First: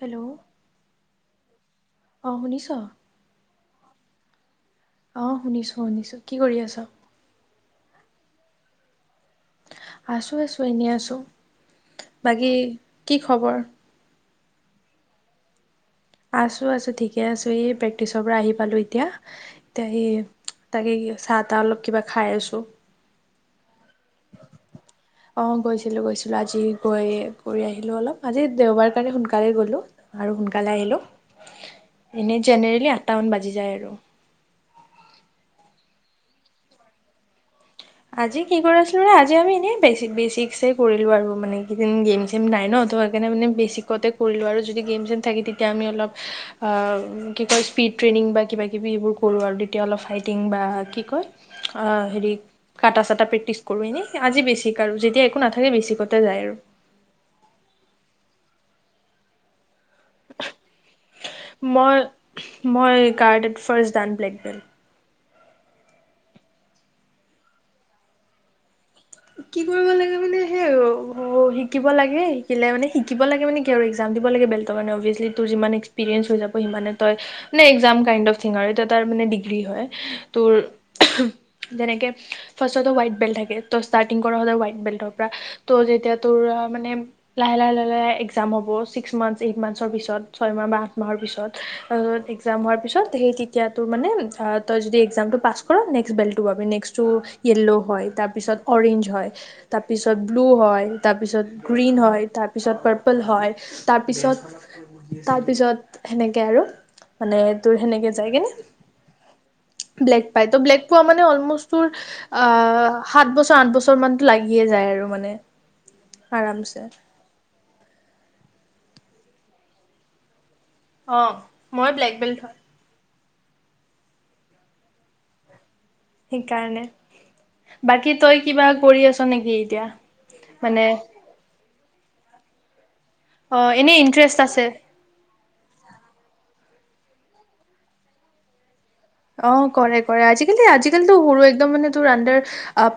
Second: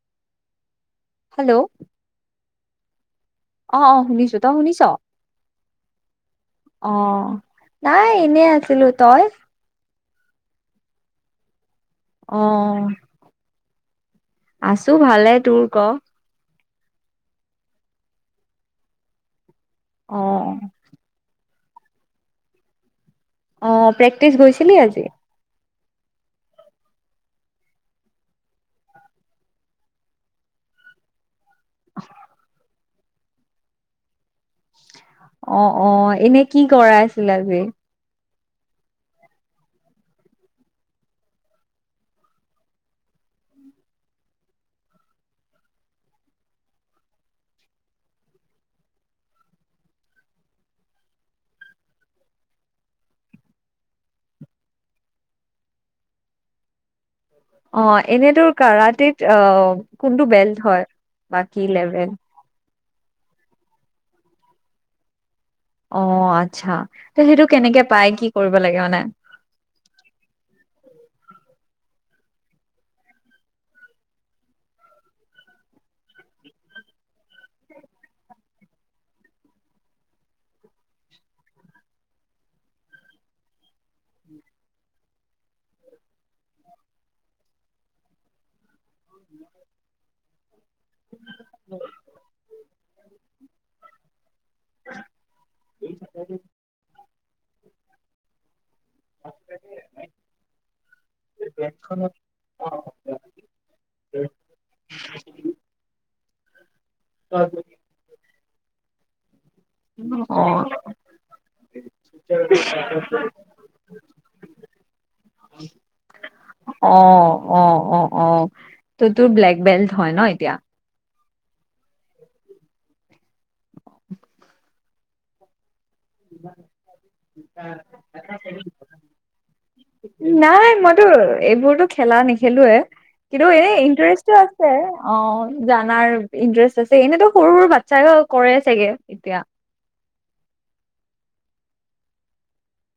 Hello? Hello অ' শুনিছ? অ' অ' শুনিছো, তই শুনিছ? অ' শুনিছো শুনিছো, কি কৰি আছ? অ নাই এনেই আছিলো, তই? আছোঁ আছোঁ এনেই আছোঁ, অ বাকী কি খবৰ? আছো ভালে, তোৰ ক? আছো আছো ঠিকে আছো, এই প্ৰেক্টিছৰ পৰা আহি পালো এতিয়া। তি আহি অ তাকে কি চাত টা অলপ কিবা খাই আছো। অ' প্ৰেক্টিচ গৈছিলি আজি? লো গৈছিলো আজি গৈ কৰি আহিলো অলপ, আজি দেওবাৰ কাৰণে সোনকালে গ'লো আৰু সোনকালে আহিলো। এনে জনেৰেলি ছটামান বাজি যায় আৰু, অ' অ' এনে কি কৰাই আছিল আজি? আজি কি কৰি আছিলোঁ মানে, আজি আমি এনেই বেচিক বেচিকছেই কৰিলোঁ আৰু, মানে কেইদিন গেম চেম নাই ন ত' সেইকাৰণে মানে বেচিকতে কৰিলোঁ আৰু যদি গেম চেম থাকে তেতিয়া আমি অলপ কি কয় স্পীড ট্ৰেইনিং বা কিবা কিবি এইবোৰ কৰোঁ আৰু তেতিয়া অলপ ফাইটিং বা কি কয় হেৰি কাটা চাটা প্ৰেক্টিচ কৰো এনেই আজি বেচিক আৰু যেতিয়া একো নাথাকে বেচিকতে যায় আৰু, অ' এনেই তোৰ কাৰটেত অ' কোনটো বেল্ট হয়, বা কি মই লেভেল? মই কাৰাটেত ফাৰ্ষ্ট ডান ব্লেক বেল্ট। অঁ আচ্ছা, ত' সেইটো কেনেকে পাই? কি কৰিব লাগে মানে? কি কৰিব লাগে মানে সেয়ে আৰু শিকিব লাগে শিকিলে মানে শিকিব লাগে মানে কি আৰু এক্জাম দিব লাগে বেল্টৰ কাৰণে অভিয়াচলি তোৰ যিমান এক্সপিৰিয়েঞ্চ হৈ যাব সিমানে তই মানে একজাম কাইণ্ড অফ থিঙ আৰু এতিয়া তাৰ মানে ডিগ্ৰী হয় তোৰ যেনেকে ফাৰ্ষ্টতটো হোৱাইট বেল্ট থাকে। ত' ষ্টাৰ্টিং কৰা হলে হোৱাইট বেল্টৰ পৰা ত' যেতিয়া তোৰ মানে লাহে লাহে লাহে লাহে এক্জাম হ'ব ছিক্স মান্থছ এইট মান্থছৰ পিছত ছয়মাহ বা আঠ মাহৰ পিছত এক্সাম হোৱাৰ পিছত সেই তেতিয়া তোৰ মানে তই যদি এক্সামটো পাছ কৰ নেক্সট বেলটো পাবি নেক্সটো য়েল্ল' হয় তাৰপিছত অৰেঞ্জ হয়, তাৰপিছত ব্লু হয়, তাৰপিছত গ্ৰীণ হয়, তাৰপিছত পাৰ্পল হয়, তাৰপিছত তাৰপিছত সেনেকে আৰু। মানে তোৰ সেনেকে যায়গে। ব্লেক অ পায় ত' ব্লেক পোৱা মানে অলমষ্ট তোৰ আহ সাত বছ আঠ বছৰ মানতো লাগিয়ে যায় আৰু মানে আৰামছে। অ অ অ অ ত' তোৰ ব্লেক বেল্ট হয় ন এতিয়া? অঁ, মই ব্লেক বেল্ট হয়। সেইকাৰণে বাকী তই কিবা কৰি আছ নেকি এতিয়া নাই মানে মইতো এইবোৰটো খেলা নে খেলুৱে। কিন্তু এ অ এনেই ইণ্টাৰেষ্টটো ইণ্টাৰেষ্ট আছে অঁ জানাৰ ইণ্টাৰেষ্ট। ছে এনেইতো সৰু সৰু বাচ্ছাইও কৰে চাগে? এতিয়া অঁ কৰে। কৰে আজিকালি আজিকালিটো সৰু একদম মানে তোৰ আন্দাৰ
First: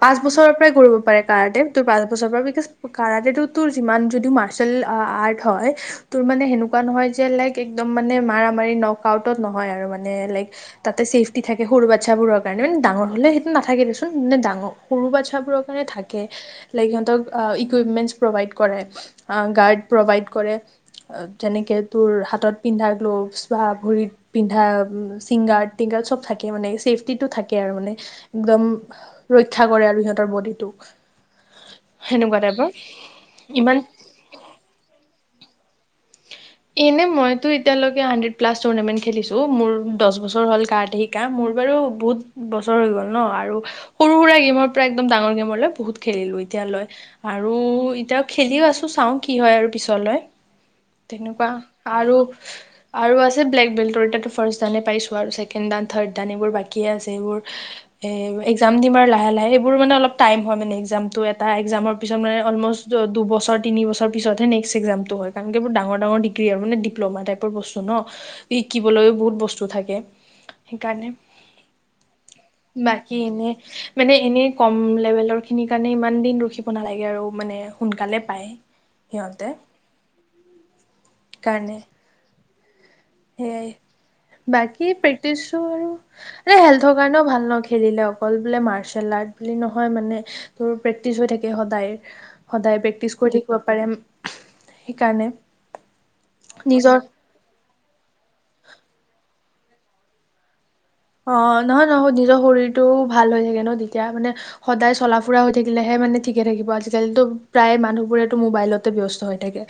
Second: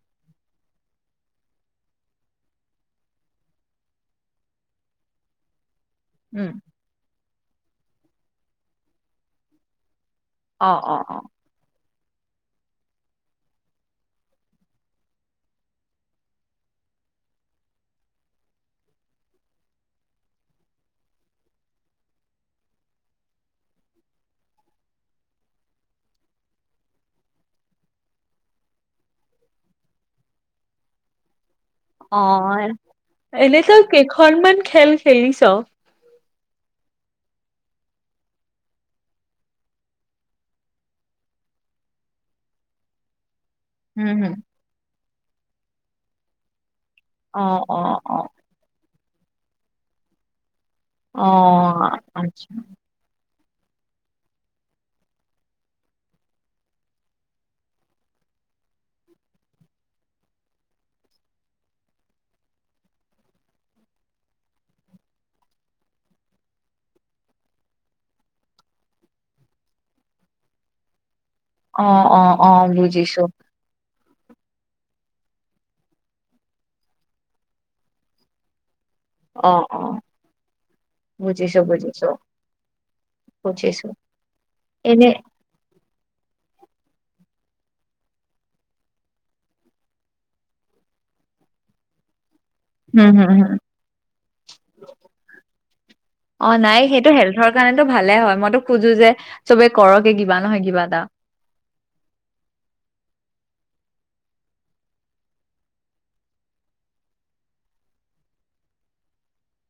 পাঁচ বছৰৰ পৰাই কৰিব পাৰে কাৰাটে তোৰ পাঁচ বছৰৰ পৰা বিকজ কাৰাটেটো তোৰ যিমান যদি মাৰ্চেল আৰ্ট হয় তোৰ মানে উম সেনেকুৱা নহয় যে লাইক একদম মানে মাৰা মাৰি নক আউটত নহয় আৰু মান মানে লাইক অ অ তাতে অ ছেফটি থাকে সৰু বা বাচ্ছাবোৰৰ কাৰণে মানে ডাঙৰ হ'লে সেইটো নাথাকে দেচোন মানে ডাঙ সৰু বাচ্ছাবোৰৰ কাৰণে থাকে, লাইক সিহঁতক ইকুইপমেণ্টছ প্ৰভাইড কৰে গাৰ্ড প্ৰভাইড কৰে। যেনেকৈ তোৰ হাতত পিন্ধা গ্ল'ভছ বা ভৰিত পিন্ধা ছিংগাৰ্ড। চব থাকে মানে চেফটিটো থাকে আৰু মানে এক্দম ৰক্ষা কৰে আৰু সিহঁতৰ বডিটোক। সেনেকুৱা অঁ, টাইপৰ এনেতো ইমান কেইখনমান খেল খেলিছ? এনেই মই টো সৰু সুৰা গেমৰ পৰা একদম উম হুম ডাঙৰ গেমলৈ বহুত খেলিলো এতিয়ালৈ। অ আৰু অ অ এতিয়া খেলিও আছো চাও। কি হয় আৰু পিছলৈ। অ তেনেকুৱা আৰু আচ্ছা আৰু আছ ব্লেক বেল্টৰ তাতো ফাৰ্ষ্ট দানে পাইছো আৰু ছেকেণ্ড দান, থাৰ্ড দান এইবোৰ বাকি আছে এইবোৰ একজাম দিম আৰু লাহে লাহে এইবোৰ মানে অলপ টাইম হয় মানে একজামটো এটা একজামৰ পিছত মানে অলমষ্ট দুবছৰ তিনি বছৰ পিছতহে নেক্স এক্জামটো হয় কাৰণ এইবোৰ ডাঙৰ ডাঙৰ ডিগ্ৰী আৰু মানে ডিপ্ল'মা টাইপৰ বস্তু ন? শিকিবলৈও বহুত বস্তু থাকে, সেইকাৰণে। অ অ অ বাকী বুজিছো এনে মানে এনেই কম লেভেলৰ খিনিৰ কাৰণে ইমান দিন ৰখিব নালাগে আৰু মানে সোনকালে পায় সিহঁতে অ অ বুজিছো বুজিছো সেইয়াই বুজিছো বাকী এনে প্ৰেক্টিছো আৰু এ হেল্থৰ কাৰণেও ভাল ন খেলিলে অকল বোলে মাৰ্চেল আৰ্ট বুলি নহয় মানে তোৰ প্ৰেক্টিচ হৈ থাকে সদায় সদায় হম প্ৰেক্টিচ হম কৰি হম থাকিব পাৰে সেইকাৰণে অ নাই নিজৰ সেইটো হেল্থৰ কাৰণেতো ভালে হয় মইতো খোজো যে চবে কৰকে কিবা নহয় কিবা এটা অ নহয় নহয় নিজৰ শৰীৰটোও ভাল হৈ থাকে ন তেতিয়া মানে সদায় চলা ফুৰা হৈ থাকিলেহে মানে ঠিকে থাকিব আজিকালিতো প্ৰায় মানুহবোৰেটো মোবাইলতে ব্যস্ত হৈ থাকে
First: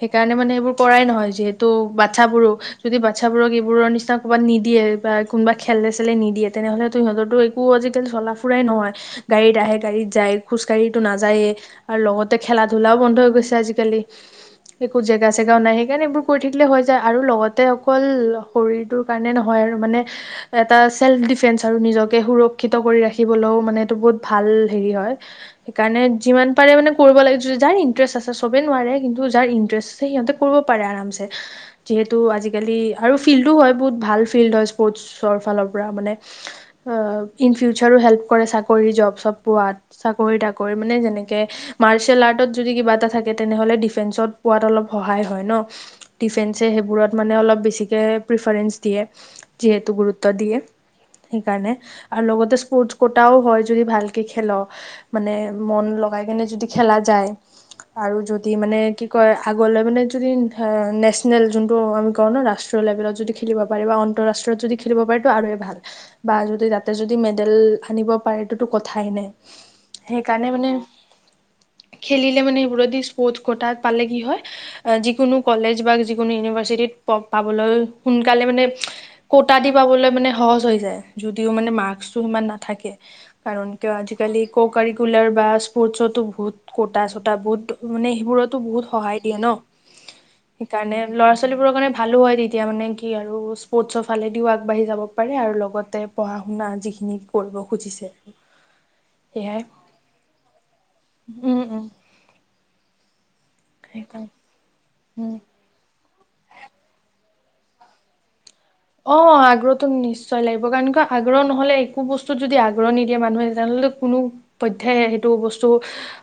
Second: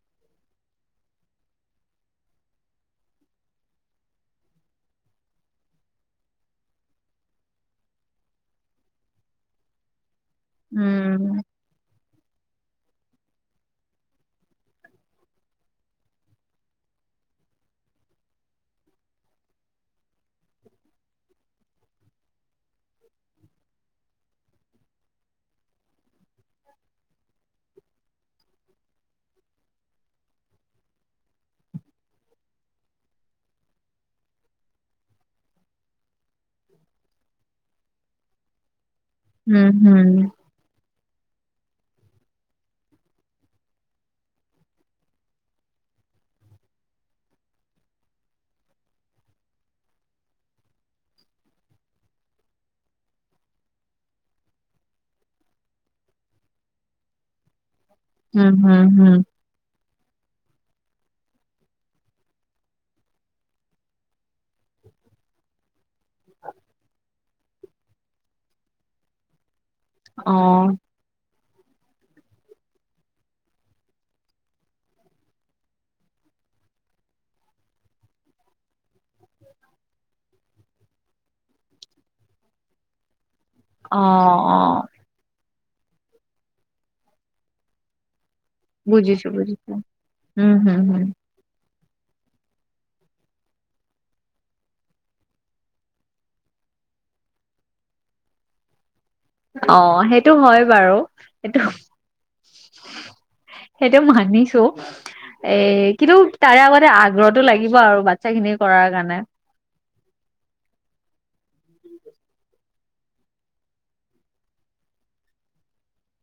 সেইকাৰণে মানে সেবোৰ কৰাই নহয় যিহেতু বাচ্ছাবোৰো যদি বাচ্ছাবোৰক এইবোৰৰ নিচিনা ক'বাত নিদিয়ে বা কোনোবা খেলে চেলে নিদিয়ে তেনেহলেতো সিহঁতৰো একো আজিকালি চলা ফুৰাই নহয় গাড়ীত আহে গাড়ীত যায় খোজকাাঢ়িতো উম নাযায়েই আৰু লগতে খেলা ধুলাও বন্ধ হৈ গৈছে আজিকালি একো জেগা চেগাও নাই সেইকাৰণে এইবোৰ কৰি থাকিলে হৈ যায় আৰু লগতে অকল শৰীৰটোৰ কাৰণে নহয় আৰু মানে এটা চেল্ফ ডিফেন্ঞ্চ আৰু নিজকে সুৰক্ষিত কৰি ৰাখিবলৈও মানে এইটো বহুত ভাল হেৰি হয় সেইকাৰণে যিমান পাৰে মানে কৰিব লাগে য যাৰ ইণ্টাৰেষ্ট আছে চবেই নোৱাৰে কিন্তু যাৰ ইণ্টাৰেষ্ট আছে সিহঁতে কৰিব পাৰে আৰামছে যিহেতু আজিকালি আৰু ফিল্ডো হয় বহুত ভাল ফিল্ড হয় স্পৰ্টচ ফালৰ পৰা মানে ইন ফিউচাৰো হেল্প কৰে চাকৰি জব চব উম, পোৱাত হুম, চাকৰি তাকৰি মানে যেনেক কে মাৰচেল আৰ্টত যদি কিবা এটা থাকে তেনেহলে ডিফেন্সত পোৱাত অলপ সহায় হয় ন ডিফেন্সে সেইবোৰত মানে অলপ বেছিকে প্ৰিফাৰেঞ্চ দিয়ে যিহেতু গুৰু গুৰুত্ব দিয়ে সেইকাৰণে আৰু লগতে স্পৰ্ট কটাও হয় যদি ভালকে খেল মানে মন লগাই কেনে যদি খেলা যায় আৰু হুম, যদি মানে হুম, কি হুম, কয় আগলৈ মানে যদি অ ধৰ নেচনেল যোনটো আমি কওঁ ন ৰাষ্ট্ৰীয় লেভেলত যদি খেলিব পাৰি বা আন্তঃৰাষ্ট্ৰীয়ত যদি খেলিব পাৰি ত আৰুয়ে ভাল বা যদি তাতে যদি মেদ তেল সানিব পাৰেটোত কথাই নাই সেইকাৰণে মানে অ', খেলিলে মানে সেইবোৰেদি স্পৰ্ট কতা পালে কি হয় যিকোনো কলেজ বা যিকোনো ইউনিভাৰ্চিটিত পব পাবলৈ সোনকালে মানে কত তা দি পাবলৈ মানে সহজ হৈ যায় যদিও মানে মাৰ্কটো সিমান নাথাকে কাৰণ কিয় অ', আজিকালি ক অ', কাৰিকুলাৰ বা স্কু স্পৰ্টচতো বৌহত কটা চটা বৌহত মানে সেইবোৰত বহুত সহায় বুজিছো, দিয়ে ন বুজিছো, উম, হুম, সেইকাৰণে হুম, ল'ৰা ছোৱালীবোৰৰ কাৰণে ভালো হয় তেতিয়া মানে কি আৰু স্পৰ্টচ ফালেদিও আগবাঢ়ি যাব পাৰে আৰু লগতে পঢ়া শুনা যিখিনি কৰিব খুজিছে সেয়াই অ সেইটো হয় বাৰু সেইটো উম উম সেইটো সেইকাৰণে মানিছো উম এ কিন্তু তাৰে আগতে আগ্ৰহটো লাগিব আৰু বাচ্ছা খিনি কৰাৰ অ কাৰণে [unintelligible] নিশ্চয় লাগিব কাৰণ আগ্ৰহ নহ'লে একো বস্তুত যদি আগ্ৰহ নিদিয়ে মানুহে তেনেহ'লে কোনো পধ্যেই সেইটো বস্তু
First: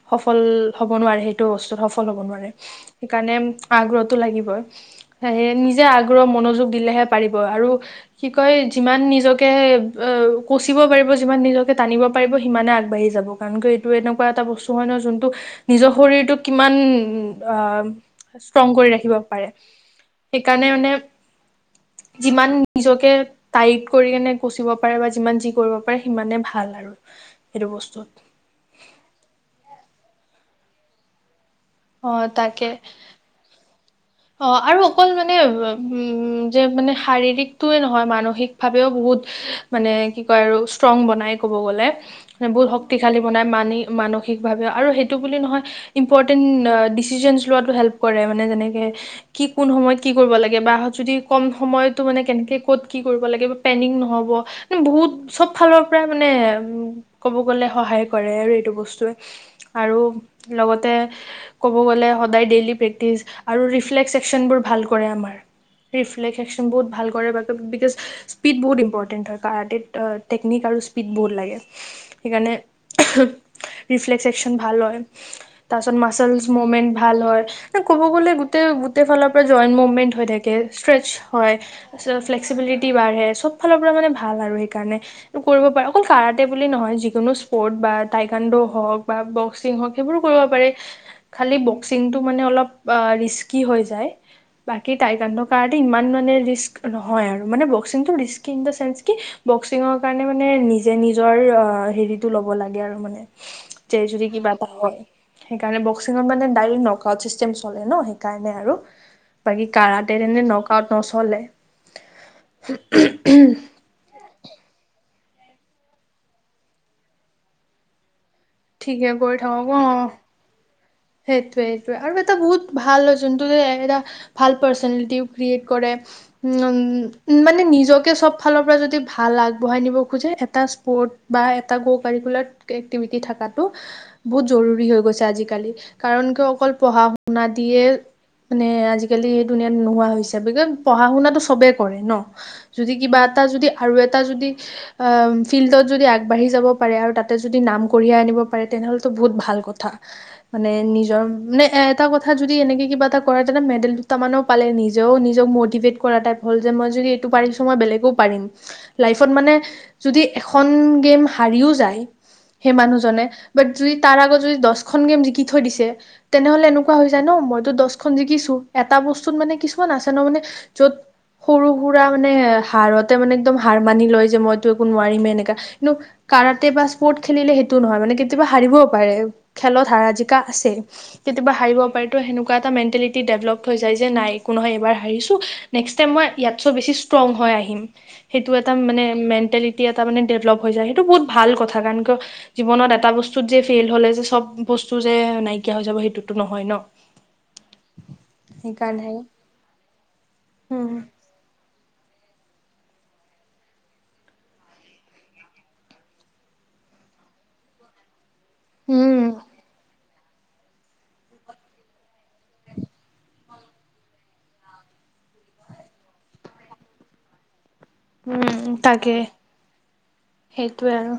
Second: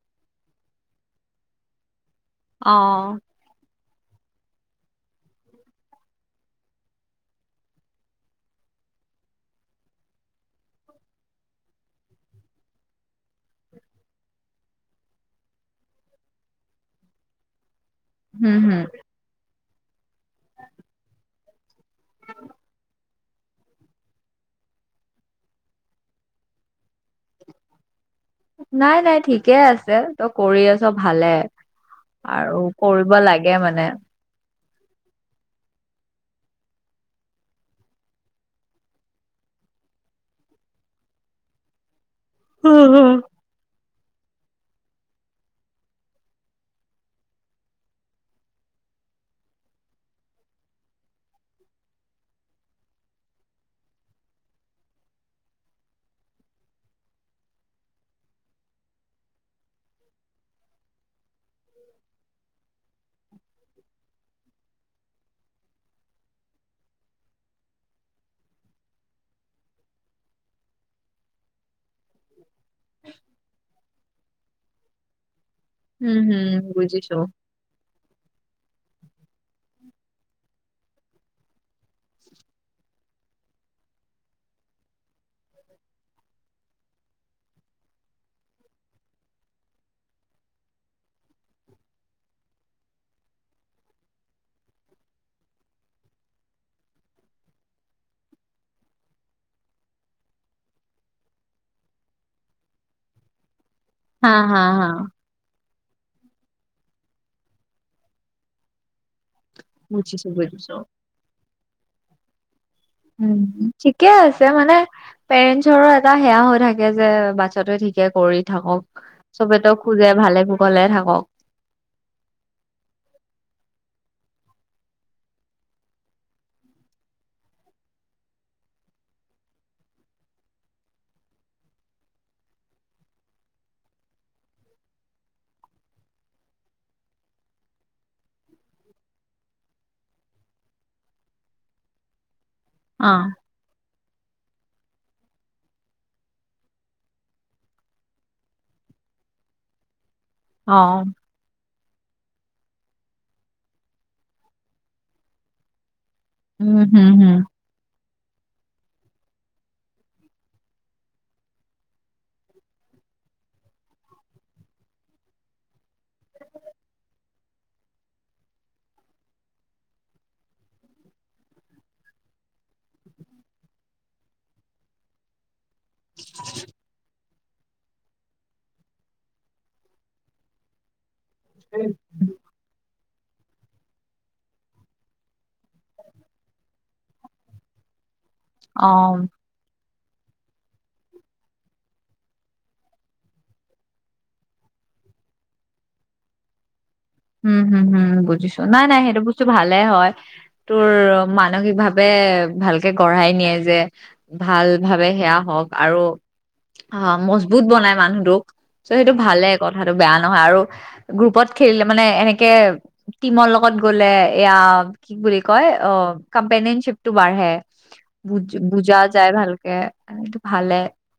সফল হ'ব নোৱাৰে সেইটো বস্তুত সফ ফল হ'ব নোৱাৰে অ', সেইকাৰণে আগ্ৰহটো লাগিবই সেয়ে নিজে আগ্ৰহ মনোযোগ দিলেহে পাৰিব আৰু কি কয় যিমান নিজকে কচিব পাৰিব যিমান নিজকে টানিব পাৰিব সিমানে আগবাঢ়ি যাব কাৰণ কি এইটো এনেকুৱা এটা বস্তু হয় ন যোনটো নিজৰ শৰীৰটোক কিমান আ হুম, ষ্ট্ৰং হুম, কৰি ৰাখিব পাৰে। সেইকাৰণে মানে যিমান নিজকে টাইট কৰি কেনে কুচিব পাৰে বা যিমান যি কৰিব পাৰে সিমানে ভাল আৰু সেইটো বস্তুত। নাই নাই ঠিকে আছে, তই কৰি আছ ভালে। অ আৰু তাকে কৰিব লাগে মানে। অ', আৰু অকল মানে, যে মানে শাৰীৰিকটোৱে নহয় মানসিকভাৱেও বহুত মানে কি কয় আৰু ষ্ট্ৰং বনাই ক'ব গ'লে বহুত উম, হুম, শক্তিশালী বনাই মানি মানসিকভাৱে আৰু সেইটো বুলি নহয় ইম্পৰ্টেণ্ট ডিচিশনছ লোৱাটো হেল্প কৰে মানে যেনেকে কি কোন সময়ত কি কৰিব লাগে বা যদি কম সময়তো মানে কেনেকে ক'ত কি কৰিব লাগে, পেনিক নহব, বহুত চব ফালৰ পৰা মানে কব গলে সহায় কৰে আৰু এইটো বস্তুৱে, আৰু লগতে কব গলে সদায় ডেইলি প্ৰেক্টিচ আৰু ৰিফ্লেক্স একশচনবোৰ ভাল কৰে আমাৰ, ৰিফ্লেক্স একশচনবোৰ বহুত ভাল কৰে বিকজ, স্পীড বহুত ইম্পৰ্টেণ্ট হয় কাৰাটেত, টেকনিক আৰু স্পীড বহুত লাগে। সেইকাৰণে ৰিফ্লেক্স [unintelligible] ভাল হয়। তাৰ পাছত হুম মাচলছ হুম মুভমেন্ট বুজিছো, ভাল হয়, ন ক'ব গ'লে গোটেই ফালৰ পৰা জইণ্ট মুভমেন্ট হৈ থাকে, ষ্ট্ৰেচ হয়, ফ্লেক্সিবিলিটি বাঢ়ে, চব ফালৰ পৰা মানে ভাল আৰু সেইকাৰণে, কৰিব পাৰে অকল কাৰাতে বুলি নহয়, যিকোনো স্পৰ্ট বা টাইকানণ্ডো হওক বা বক্সিং হওক সেইবোৰ কৰিব পাৰে, খালি বক্সিংটো মানে অলপ ৰিচ কি হৈ যায় বাকী তাইকাণ্ড, কাৰাটে ইমান মানে ৰিস্ক নহয় আৰু মানে, বক্সিংটো ৰিচকী ইন দা চেন্স কি বক্সিঙৰ কাৰণে মানে নিজে নিজৰ হেৰিটো ল'ব লাগে আৰু মানে যে যদি হা, কিবা হা, এটা হা, হয়, সেইকাৰ মানে বক্সিঙত মানে ডাইৰেক নকআউট চিষ্টেম চলে ন' সেই কাৰণে আৰু। বাকী কাৰাটেত বুজিছো, এনে বুজিছো। নকআউট নচলে। [unintelligible] উম, ঠিকে আছে মানে পেৰেন্টছৰো এটা সেয়া হৈ থাকে যে, বাচ্ছাটোৱে ঠিকে কৰি থাকক, ঠিকে কৰি থাকক চবেতো অ খোজে ভালে কুশলে থা সেইটোৱে সেইটোৱে, আৰু এটা বহুত ভাল যোনটো যে ভাল পাৰ্চনেলিটি ক্ৰিয়েত কৰে। মানে নিজকে চব ফালৰ পৰা যদি ভাল আগবঢ়াই নিব খোজে, এটা স্পৰ্ত বা এটা ক-কাৰিকুলৰ এক্টিভিতী থকাটো বহুত জৰুৰী হৈ গৈছে আজি কালি। কাৰণ কিয় অকল পঢ়া শুনা দিয়ে মানে আজিকালি এইেই দুুনীয়াাত নোহোৱা হৈছে, পঢ়া শুনাাতো চবেই কৰে ন যদি কিবা অ', এটা যদি আৰু এ এটা যদি আহ ফিল্ডত যদি আগবাঢ়ি যাব পাৰে, আৰু তাতে যদি নাম কঢ়িয়াই আনিব পাৰে, তেনেহ'লেটো বহুত ভাল কথা। মানে অ'। নিজৰ মানে এ এটা কথা যদি এনেকৈ কিবা এটা কৰে তেনে মেডেল দুটামানেো পালে নিজেও নিজক মটিভেট কৰা টাইপ হ'ল যে উম, মই হুম, যদি এইটো হুম, পাৰিছো মই বেলেগো পাৰিম থৈ দিছে তেনেহলে এনেকুৱা হৈ যায় ন মইতো দহখন জিকিছো এটা বস্তুত মানে কিছুমান আছে ন মানে য'ত সৰু সুৰা মানে হাাৰতে মানে একদম হাৰ মানি লয় যে মইতো একো নোৱাৰিমে এনেকা ন কাৰাতে পছপোৰ্ট খেলিলে সেইটো নহয় মানে কেতিয়া হাৰিবও পাৰে খেলত হাৰা জি কা আছে কেতিাবা হাৰিব পাৰিতো সেনেকুৱা এটা মণ্টেলিটী ডেভলপ হৈ যায় যে নাই একো নহয় এইবাৰ হাৰিছো নেক্স টাইম মই ইয়াত চ বেছি ষ্ট্ৰং হৈ আহিম সেইটো এটা মানে অ', মেণ্টেলেটী স ভাল কথা ক জত এটা বস্তুত যে ফেই হলে যেব বু যে নাইকিয়া হৈ যাব সেইটোতো নহয় ন উম হুম হুম বুজিছো নাই নাই সেইটো বস্তু ভালে হয় তোৰ উম মানসিক ভাৱ ভালকে গঢ়াই নিয়ে যে ভাল ভাবেতসেয়া হওক আৰু অ মজবুত বনাই মানুহটোক চ সেইটো উম ভালে কথাটো বেয়া নহয় আৰু গ্ৰুপত মানে এনেকে টিমৰ লগত গলে এয়া কি বুলি কয় অ কম্পেনিয়নশ্বিপ টো বাঢ়ে বুজ উম বুজা তাকে যায় ভালকে এইটো ভালে সেইটোে আৰু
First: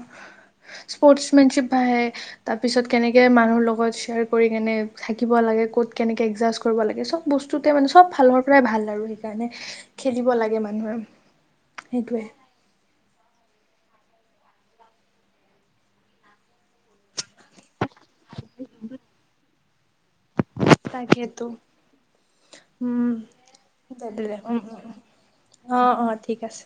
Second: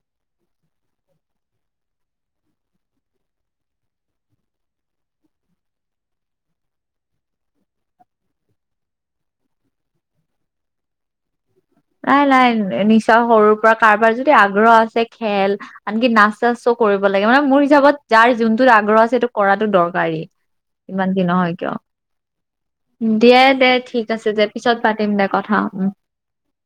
স্প'ৰ্টছ মেনশিপ তাৰপিছত কেনেকে মানুহৰ লগত শ্বেয়াৰ কৰি কেনে থাকিব লাগে ক'ত কেনেকে এডজাষ্ট কৰিব লাগে সব বস্তুতে মানে সব ফালৰ পৰাই ভাল আৰু সেইকাৰণে খেলিব লাগে মানুহে নাই সেইটোৱে। নাই ন নিশ্চয় সৰুৰ পৰা কাৰোবাৰ যদি আগ্ৰহ আছে খেল আনকি নাচ চাচো কৰিব লাগে মানে মোৰ হিচাপত যাৰ যোনটো আগ্ৰহ আছে সেইটো কৰা [unintelligible] গাড়ী ইমান দি তাকেতো নহয় কিয় উম দে দে ঠিক আছে দে পিছত পাতিম দে কথা অ উম অ ঠিক আছে।